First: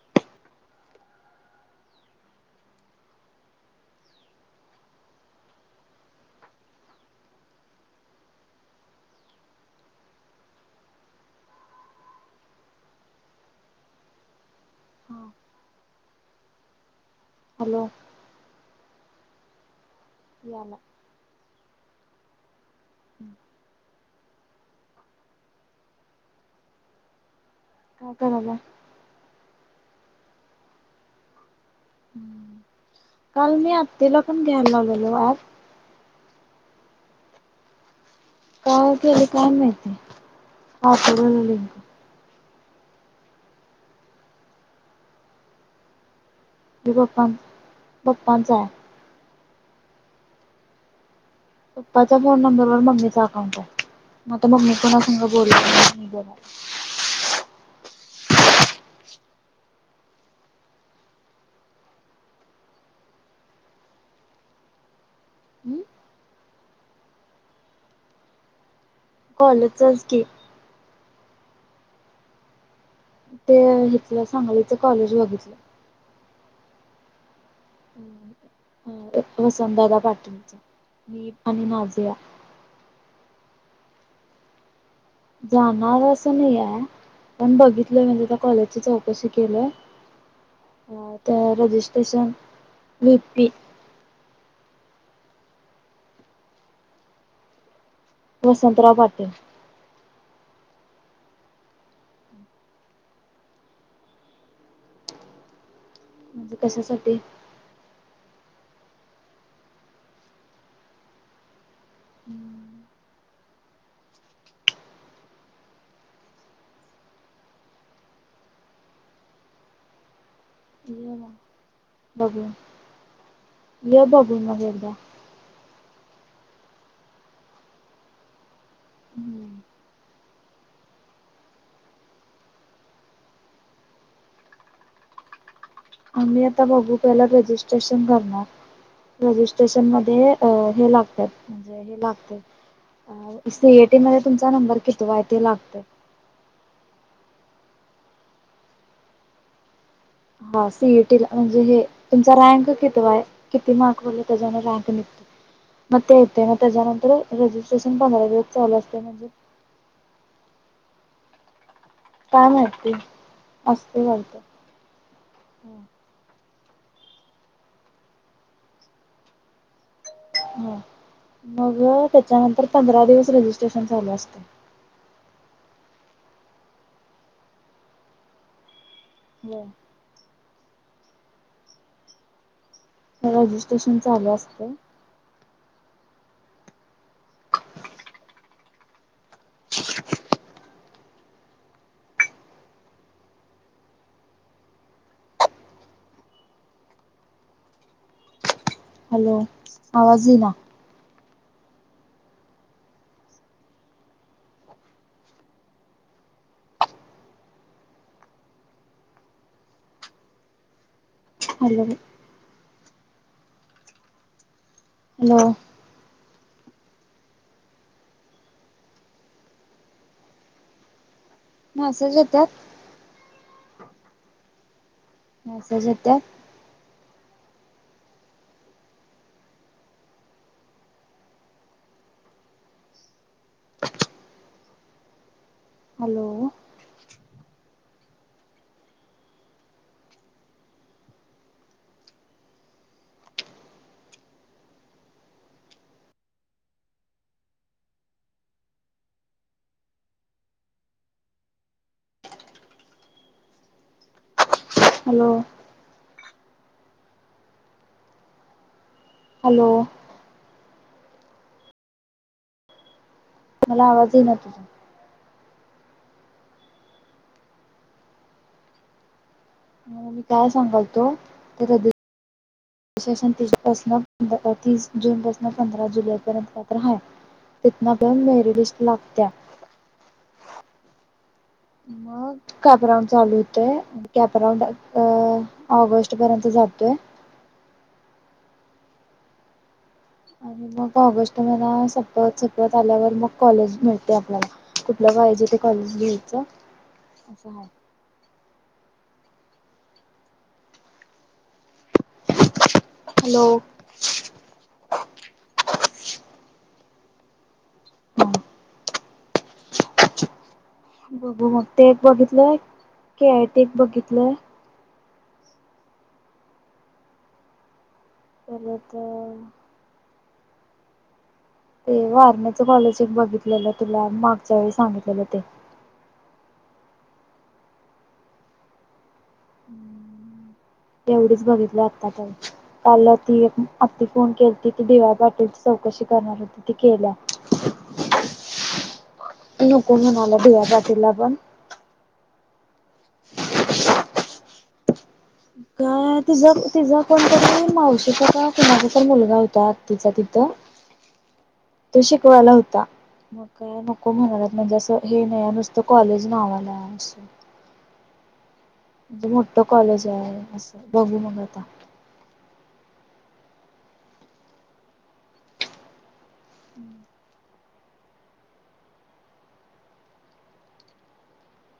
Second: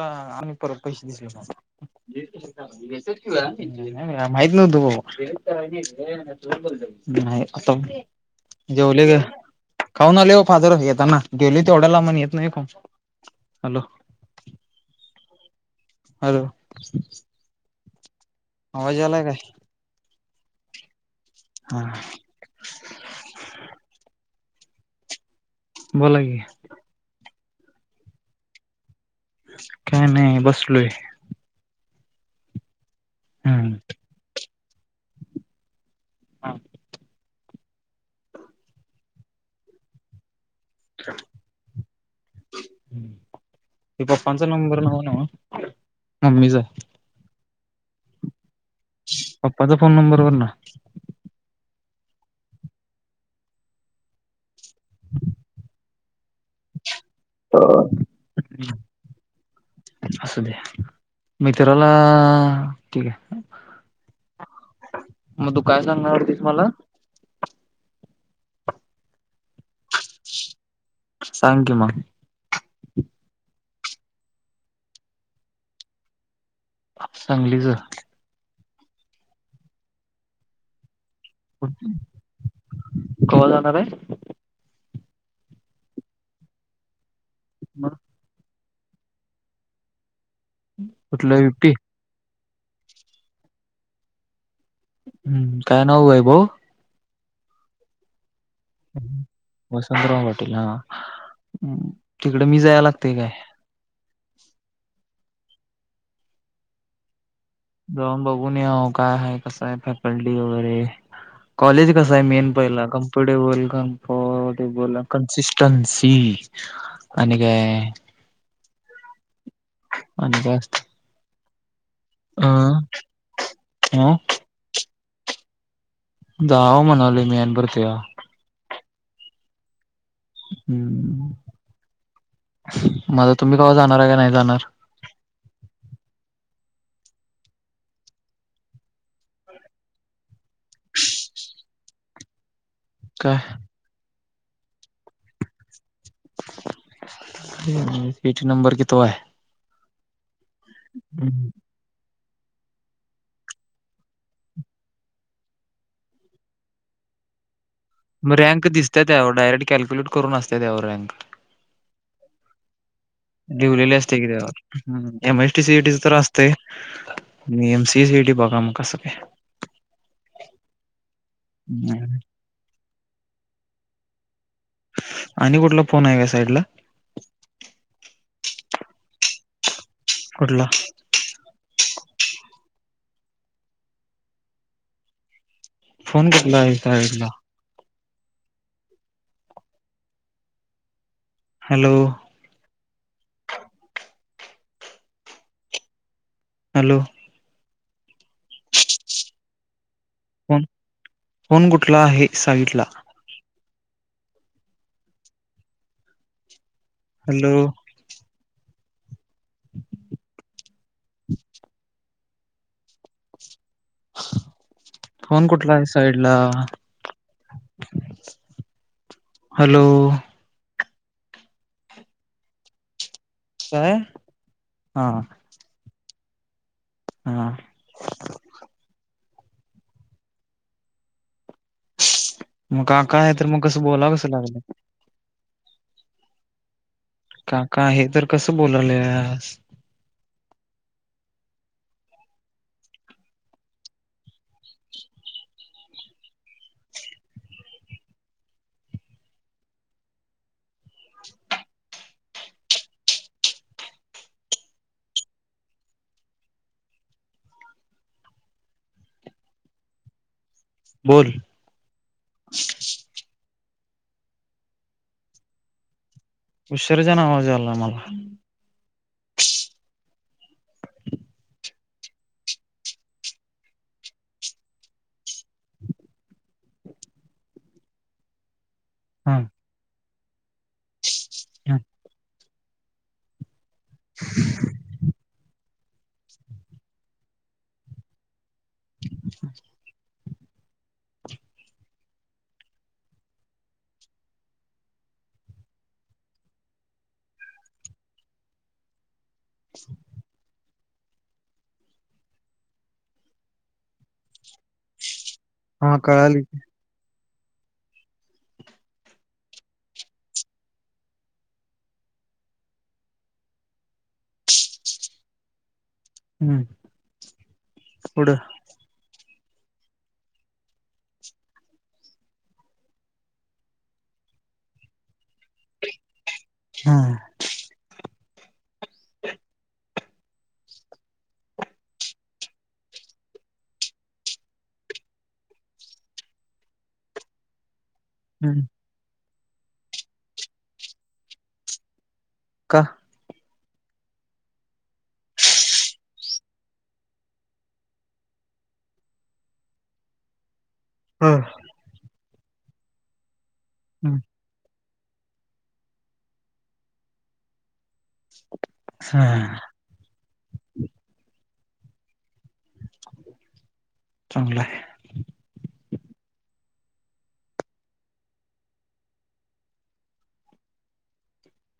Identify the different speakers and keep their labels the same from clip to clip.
Speaker 1: आम्ही परत पैसे दिसले. माहित नव्हतो भाऊ [unintelligible] नाही आता उठलो जेवले ग. खाऊन आले हो फादर येताना गेले तेवढ्या लाबून येत नाही खाऊन. हॅलो!
Speaker 2: [unintelligible]
Speaker 1: हॅलो.
Speaker 2: हॅलो!
Speaker 1: आवाज यायला काय?
Speaker 2: याय ला.
Speaker 1: हा.
Speaker 2: [inaudible]
Speaker 1: बोला की.
Speaker 2: का करायला.
Speaker 1: काय नाही बसलोय.
Speaker 2: काल मी
Speaker 1: हम्म.
Speaker 2: आत्तीला पण घ्यायला लावलेली ॲप.
Speaker 1: हां.
Speaker 2: काय केले काय माहित. [unintelligible]
Speaker 1: ते पप्पांचा नंबर नव्ह नव्ह. मम्मीचा
Speaker 2: पप्पां पप्पांचा आहे.
Speaker 1: पप्पाचा फोन नंबरवर ना.
Speaker 2: पप्पाच्या फोन नंबर वर मम्मीचा अकाउंट आहे मगता मम्मी कोना सोबत बोलाल्या बर.
Speaker 1: तर असू दे मित्राला ठीक आहे मग तू काय सांगणारवरतीस मला?
Speaker 2: कॉलेजच की.
Speaker 1: सांग की म
Speaker 2: ते इथलं सांगलीच कॉलेज बघितलं.
Speaker 1: सांगलीच
Speaker 2: अ वसंतदादा पाटीलच मी आणि नाझिया
Speaker 1: कवा जाणार आहे
Speaker 2: जाणार असं नाही आहे पण
Speaker 1: मग
Speaker 2: बघितलं म्हणजे त्या कॉलेज चौकशी केलं
Speaker 1: कुठलं
Speaker 2: त्या
Speaker 1: युपी
Speaker 2: रजिस्ट्रेशन निती.
Speaker 1: हम्म काय नाव वैभव?
Speaker 2: वसंतराव पाटील
Speaker 1: वसंतराव तिकडे मी जायला लागते काय
Speaker 2: म्हणजे कशासाठी
Speaker 1: जाऊन बघूून यावं काय आहे कसं आहे फॅकल्टी वगैरे? कॉलेज कसा आहे मेन पहिला कम्फर्टेबल कम्फर्टेबल, कन्सिस्टन्सी? आणि काय आणि जास्त
Speaker 2: ये मग बघू ये बघू मग एकदा.
Speaker 1: जावा म्हणालो मी आणि भरत्या.
Speaker 2: हम्म
Speaker 1: हम्म. मझा तुम्ही कव्हा जाणार का नाही जाणार
Speaker 2: ता बघू पहिला रजिस्ट्रेशन करणार. रजिस्ट्रेशन मध्ये हे लागत म्हणजे हे
Speaker 1: काय
Speaker 2: लागते सीएटी मध्ये तुमचा नंबर कितवा आहे ते लागते
Speaker 1: सीट नंबर कितवा आहे?
Speaker 2: हा सी. ई. टी. ला म्हणजे हे तुमचा रँक कितीवा आहे किती मार्क पडले त्याच्यान रँक निघत. म ते येत मग त्याच्यानंतर रज
Speaker 1: मग रँक दिसतय त्यावर डायरेक्ट कॅल्क्युलेट करून असते त्यावर रँक.
Speaker 2: काय माहिती
Speaker 1: लीवलेले असते की त्यावर एम. चटी. सी. टी.
Speaker 2: हो.
Speaker 1: तर असत ते एम सी सीडी बघा म क स
Speaker 2: ह मग त्याच्यानंतर पंधरा दिवस रजिस्ट्रेशन चालू असत.
Speaker 1: आणि कुठला फोन आहे का साईडला?
Speaker 2: बर.
Speaker 1: कुठला?
Speaker 2: रजिस्ट्रेशन चालू असते
Speaker 1: फोन कुटला आहे साईडला?
Speaker 2: [inaudible]
Speaker 1: Hello hello.
Speaker 2: हॅलो. आवाज ये ना.
Speaker 1: फोन फोन कुटला आहे साइडला? Hello. [inaudible]
Speaker 2: I love you. Hello
Speaker 1: phone कुठला आहे, साईड? ला हॅलो.
Speaker 2: मेसेज येत्यात?
Speaker 1: काय? हा.
Speaker 2: मेसेज येत्यात?
Speaker 1: हा. मग काका हाय तर मग कसं बोलाव कसं लागलं?
Speaker 2: हॅलो.
Speaker 1: काका आहे तर कसं बोलायल्यास?
Speaker 2: हॅलो. हॅलो.
Speaker 1: बोल.
Speaker 2: मला आवाज इना तुझा.
Speaker 1: उशीरच्यानं आवाज यायलाय मला.
Speaker 2: मग मी काय सांगालतो, तू कधी प्रशासन तीस पासनं तीस जूनपासनं पंधरा जुलैपर्यंत पात्र हाय. तिथंनंपण व्हेरी लिस्ट लागत्या.
Speaker 1: हा हा
Speaker 2: मग कॅपराऊंड चालू हुतंय, कॅपराऊंड अ ऑगस्ट पर्यंत जातोय.
Speaker 1: आई लदम
Speaker 2: आणि मग ऑगस्ट महिना सपत सपत आल्यावर, मग कॉलेज मिळतंय आपल्याला. कुठल्या पाहिजे ते कॉलेज घेऊचं [unintelligible] हॅलो.
Speaker 1: हा कळालं की.
Speaker 2: हा. बघू मग ते एक बघितलंय, केआयत एक बघितलंय.
Speaker 1: हम्म.
Speaker 2: परत ते वारणेचं कॉलेज एक बघितलेलं, तुला मागच्या वेळी सांगितलेलं ते.
Speaker 1: हा. हज्ञृऋऋलवव
Speaker 2: एवढच बघितलंय आत्तापर्यंत. कालं ती एक आत्ती फोन केलती, ती डी वाय पाटीलची चौकशी कशी करणार होती, ती केल्या.
Speaker 1: हम्म.
Speaker 2: ती नको म्हणाल्या, डी वाय पाटीललापण.
Speaker 1: का?
Speaker 2: मथदतभबण काय तिझं तिझं कोणतरी मावशीचा का कुणाचा तर मुलगा होता, आत्तीचा ति थ.
Speaker 1: हा.
Speaker 2: तो आला होता, मग काय नको म्हणालात. म्हणजे असं हे नाय नुसतं कॉलेज नावाला हाय असं. म्हणजे मोठं कॉलेज आहे, असं बघू मग आता.
Speaker 1: चांगलं हाय.
Speaker 2: हम्म.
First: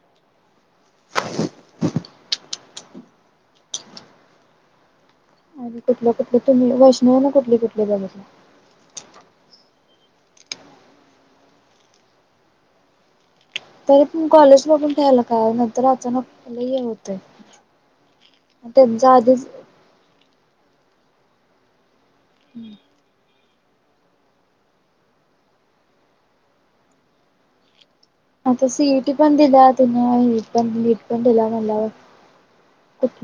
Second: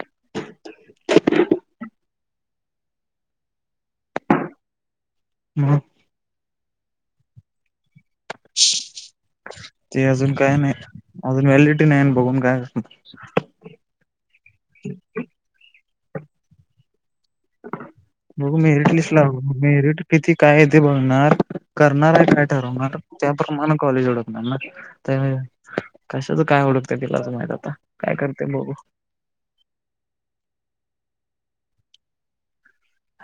Speaker 1: लमभणतथथसभ [inaudible] मग
Speaker 2: आणि कुठलं कुठलं तुम्ही वैष्णवी ना कुठले कुठले बघीतल.
Speaker 1: ते अजून काय नाहीत अजून व्हॅलिटी नाही बघून काय होतं.
Speaker 2: तरी पण कॉलेज बगून ठ्यालं काय नंतर अचानक लई हे होत.
Speaker 1: मग मेरिट लिस्ट ला
Speaker 2: आधीच
Speaker 1: मेरिट किती काये ते बघणार. करणार काय ते ठरवणार. प्रमाण कॉलेज ओळखणार ना कशाच काय ओळखते तिलाच माहित आता. काय करते
Speaker 2: आता
Speaker 1: बघू
Speaker 2: सीट पण दिल्या तिन ही पण नीट पण दिला म्हणल्यावर.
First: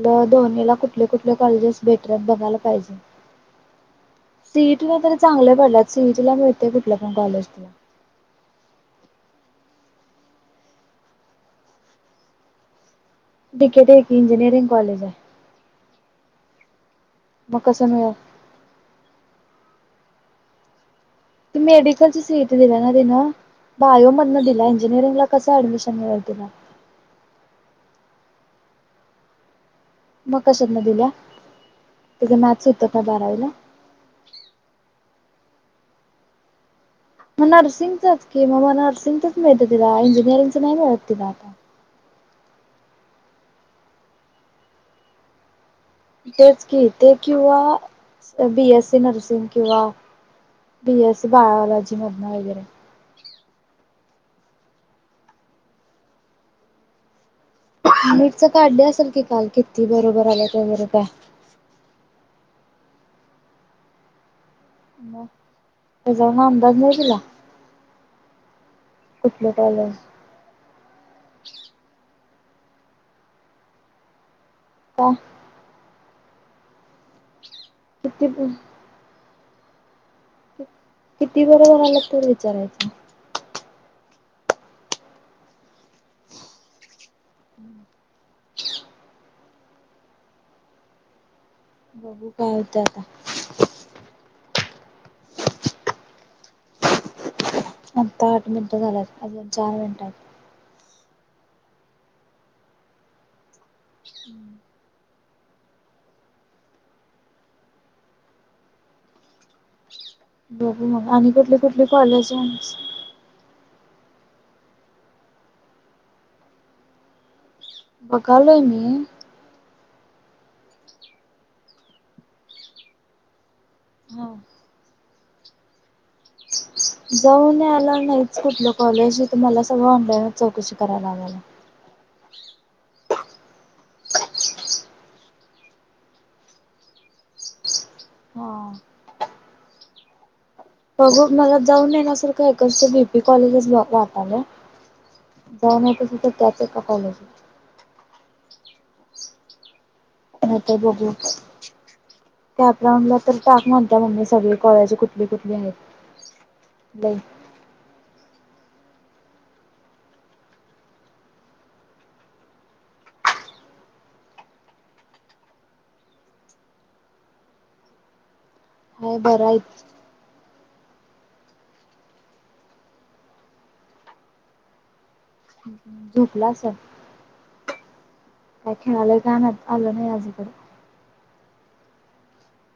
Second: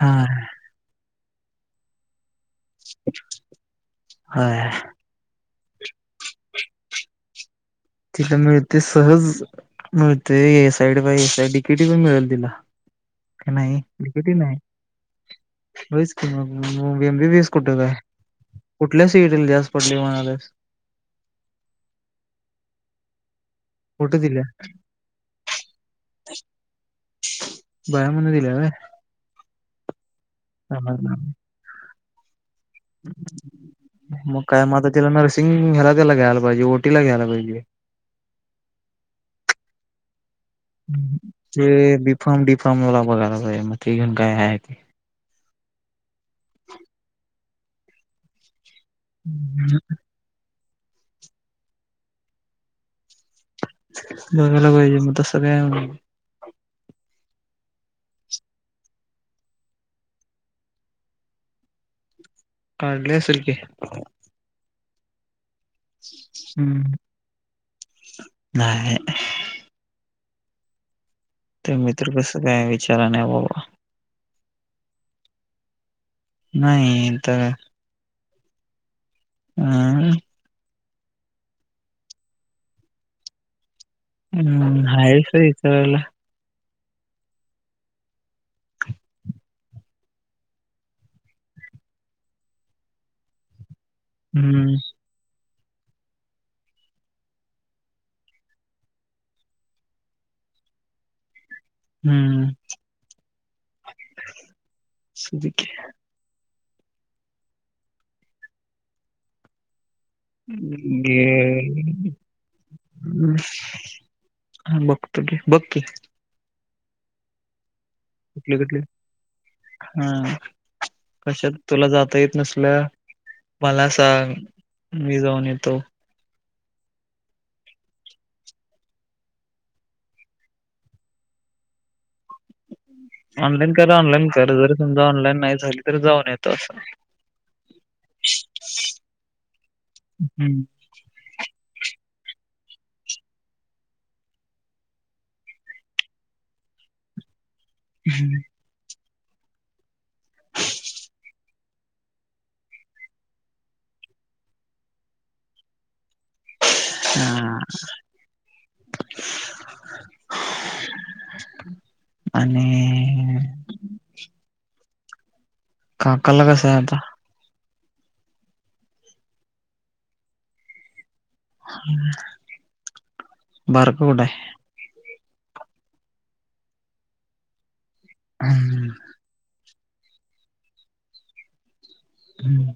Speaker 1: हा
Speaker 2: दोनीला कुठल कुठल कॉलेजेस भेटत बघ. मिळायला पाहिजे
Speaker 1: हय
Speaker 2: सीए टी ला तरी चांगले पडल्यात. सीएटी ला मिळतेय कुठल्या पण कॉलेजला.
Speaker 1: तिला मिळते सहज मिळते ए साईड बा A side D K T पण मिळेल तिला. नाही
Speaker 2: डिकेटी
Speaker 1: डी
Speaker 2: एक
Speaker 1: के टी नाही.
Speaker 2: इंजिनिअरिंग कॉलेज आहे
Speaker 1: होयच की मग एम बी बीस
Speaker 2: मग
Speaker 1: कुठ
Speaker 2: कसं
Speaker 1: ग
Speaker 2: मिळल
Speaker 1: कुठल्या सीए टी ला जास्त. पडली म्हणालाईस.
Speaker 2: ते मेडिकल च सी ए टी दिला ना तिन. बायो
Speaker 1: कुठे दिल्या
Speaker 2: मधन दिल इंजिनिअरिंगला कस ऍडमिशन मिळेल तिला.
Speaker 1: बायो मधन दिल्या होय.
Speaker 2: मग कशात न दिल्या ते त
Speaker 1: मग काय मता तिला नरसिंग ह्याला त्याला घ्यायला पाहिजे. ओटीला घ्यायला
Speaker 2: मग
Speaker 1: पाहिजे.
Speaker 2: नर्सिंगचच कि मग म नर्सिंगचच मिळत तिला इंजिनिअरिंगच नाही मिळत तिला आता.
Speaker 1: फॉम डीफॉमला बघायला पाहिजे मग ते घेऊन काय हाहे ते.
Speaker 2: तेच की ते किंवा बीएससी नर्सिंग किंवा, बीएससी बायलॉजी मधनं वगैरे.
Speaker 1: बघायला पाहीजे म तस काय आ
Speaker 2: मीटच काड्डल असेल कि काल किती बरोबर आल्या त्या बर काय.
Speaker 1: काढले असेल की.
Speaker 2: म. त्याचाउन अंदाज
Speaker 1: हम्म.
Speaker 2: नाही तुला
Speaker 1: नाही
Speaker 2: कुठलं कायलस.
Speaker 1: तर मित्र कस काय विचारा नाही बाबा.
Speaker 2: का?
Speaker 1: नाही तर.
Speaker 2: किती.
Speaker 1: अ.
Speaker 2: किती बरोबर आल्यात तेवढं विचारायचं.
Speaker 1: हम्म आहेत ते विचारला.
Speaker 2: बघू काय होत आता.
Speaker 1: हम्म.
Speaker 2: आता आठ मिनिटं झाल्यात अजून चार मिनिटात.
Speaker 1: हम्म.
Speaker 2: बघू मग
Speaker 1: घे.
Speaker 2: आणि कुठली कुठली कॉलेज
Speaker 1: हा बघतो की बघ की. कुठले
Speaker 2: बघालोय
Speaker 1: कुठले
Speaker 2: मी.
Speaker 1: हा कशात तुला जाता येत नसल. मला सांग
Speaker 2: हा
Speaker 1: मी जाऊन येतो.
Speaker 2: जाऊन नाहीच आला कुठलं कॉलेज मला सगळं ऑनलाईन चौकशी करायला लावलाय.
Speaker 1: ऑनलाईन कर ऑनलाईन कर जरी समजा ऑनलाईन नाही झाली तरी जाऊन येत असं.
Speaker 2: हा.
Speaker 1: हम्म.
Speaker 2: बघू मला जाऊन येण्या सारखंय का इथे बीपी कॉलेजला जाते आता मी. जाऊन येतो तिथं त्याच एका कॉलेजला.
Speaker 1: [inaudible]
Speaker 2: नंतर बघू. टॅप राऊंडला तर टाक म्हणतेय मम्मी, सगळे कॉलेज कुठली कुठली आहेत ती.
Speaker 1: हा. आणि काका ला कसं आहे आता?
Speaker 2: हु भरायच.
Speaker 1: बारका कुट हाय?
Speaker 2: झोपला असल. काय
Speaker 1: हम्म.
Speaker 2: खेळाला जाणार? आलं नाही अजून तरी.
Speaker 1: हम्.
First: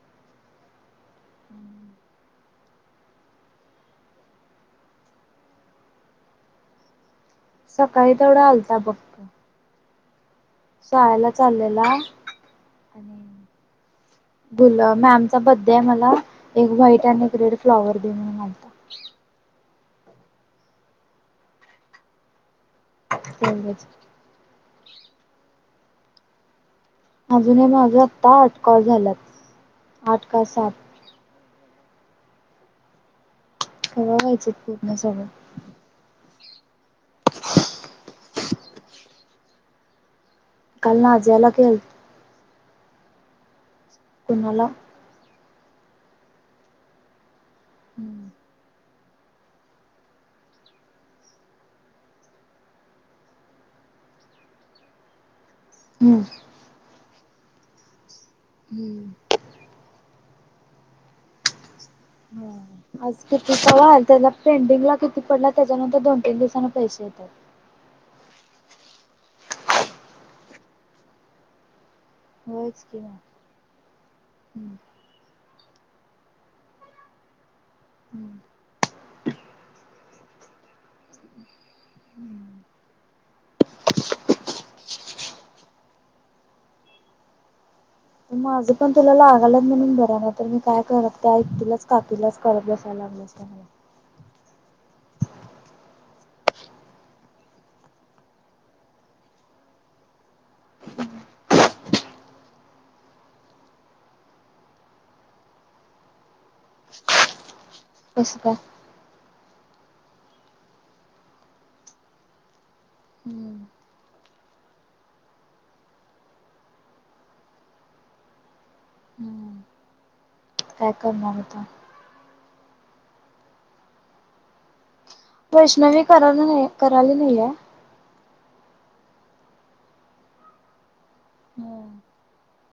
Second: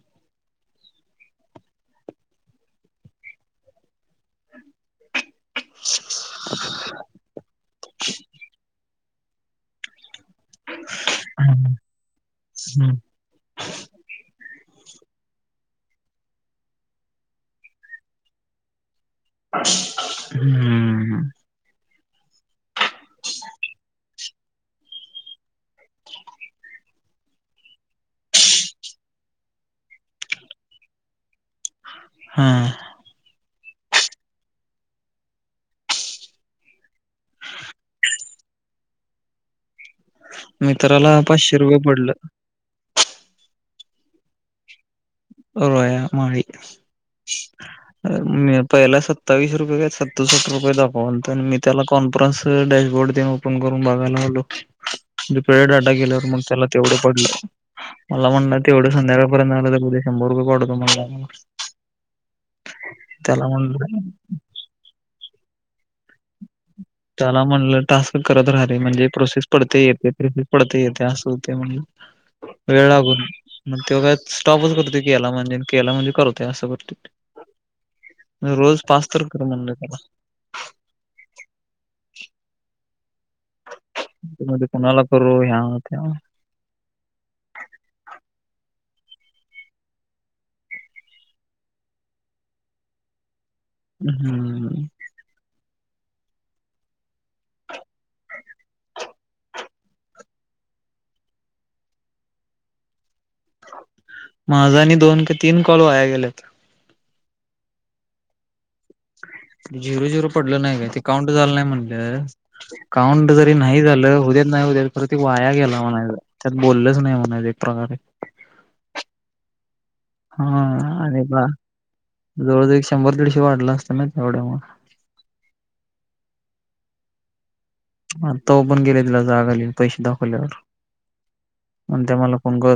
Speaker 2: सकाळी तेवढा आलता बघ. शाळेला
Speaker 1: हम्म,
Speaker 2: चाललेला- बुलं मॅमचा बद उद्या मला एक व्हाईट आणि एक रेड फ्लॉवर दे म्हणून आलता.
Speaker 1: हम्म.
Speaker 2: पेगंज. अजूनही माझं आता आट कॉल झालात. आट का सात.
Speaker 1: हम.
Speaker 2: कवा व्हायच पूर्ण सगळं? काल
Speaker 1: मित्राला
Speaker 2: नाझियाला
Speaker 1: पाचशे रुपये
Speaker 2: केल
Speaker 1: पडलं.
Speaker 2: कुणाला?
Speaker 1: रोया माळी
Speaker 2: हम्म
Speaker 1: मी आता एल आय सा त सत्तावीस रुपये का सदुसाट रुपये दाखवलं मी त्याला कॉन्फरन्सला डॅशबोर्ड देऊन ओपन करून बघायला आलो [inaudible] वेळेत डाटा
Speaker 2: हम्म
Speaker 1: गेल्यावर, मग त्याला तेवढं पडल. मला म्हनलं तेवढं
Speaker 2: हम्म
Speaker 1: संध्याकाळपर्यंत नाही झाल तर उद्या शंभर रुपये पाठवतो म्हनला.
Speaker 2: हो आज किती पवाल? त्याला पेंडिंग ला किती पडला? त्याच्यानंतर दोन तीन दिवसान
Speaker 1: त्याला म्हणलं टास्क करत राहणे, म्हणजे प्रोसेस पडते, येते, प्रिपी पडते येते, असं होते म्हणे.
Speaker 2: होयच
Speaker 1: वेळ
Speaker 2: की मग.
Speaker 1: लागून मग तो काय स्टॉपच
Speaker 2: हम्म.
Speaker 1: रद्द केला म्हणे. केला म्हणजे करतय. असं वाटते. मी रोज पाच तर कर, म्हनलं त्याला.
Speaker 2: हम्मम
Speaker 1: म कुणाला करू? ह्याव त्याव.
Speaker 2: माझं पण तुला लागालय म्हणून बराय, नाहीतर मी काय करत का तुलाच काकी लाच करत बसायला [inaudible]
Speaker 1: हम्मम. माझ आनी दोन का तीन कॉल वाया गेलेत.
Speaker 2: कस का?
Speaker 1: झिरो झिरो पडलं नाही काय, ते काउंट झालं नाही म्हनल. काउंट जरी
Speaker 2: हम्म.
Speaker 1: नाही झालं उद्या नाही उद्या परती वाया गेला म्हणायचं त्यात बोललंच नाही म्हनायचं एक प्रकारे.
Speaker 2: हम्म.
Speaker 1: हा.
Speaker 2: काय
Speaker 1: अरे
Speaker 2: करणार
Speaker 1: बा.
Speaker 2: आता
Speaker 1: जवळजवळ एक शंभर दीडशे वाढलं असतं ना, तेवढ्या म
Speaker 2: वैष्णवी करायला नाही, कराली नाहीये.
Speaker 1: आता ओपण केलीय, तिला जाग आली पैसे दाखवल्यावर,
Speaker 2: हम्म.
Speaker 1: म्हणतीय मला फोन कर.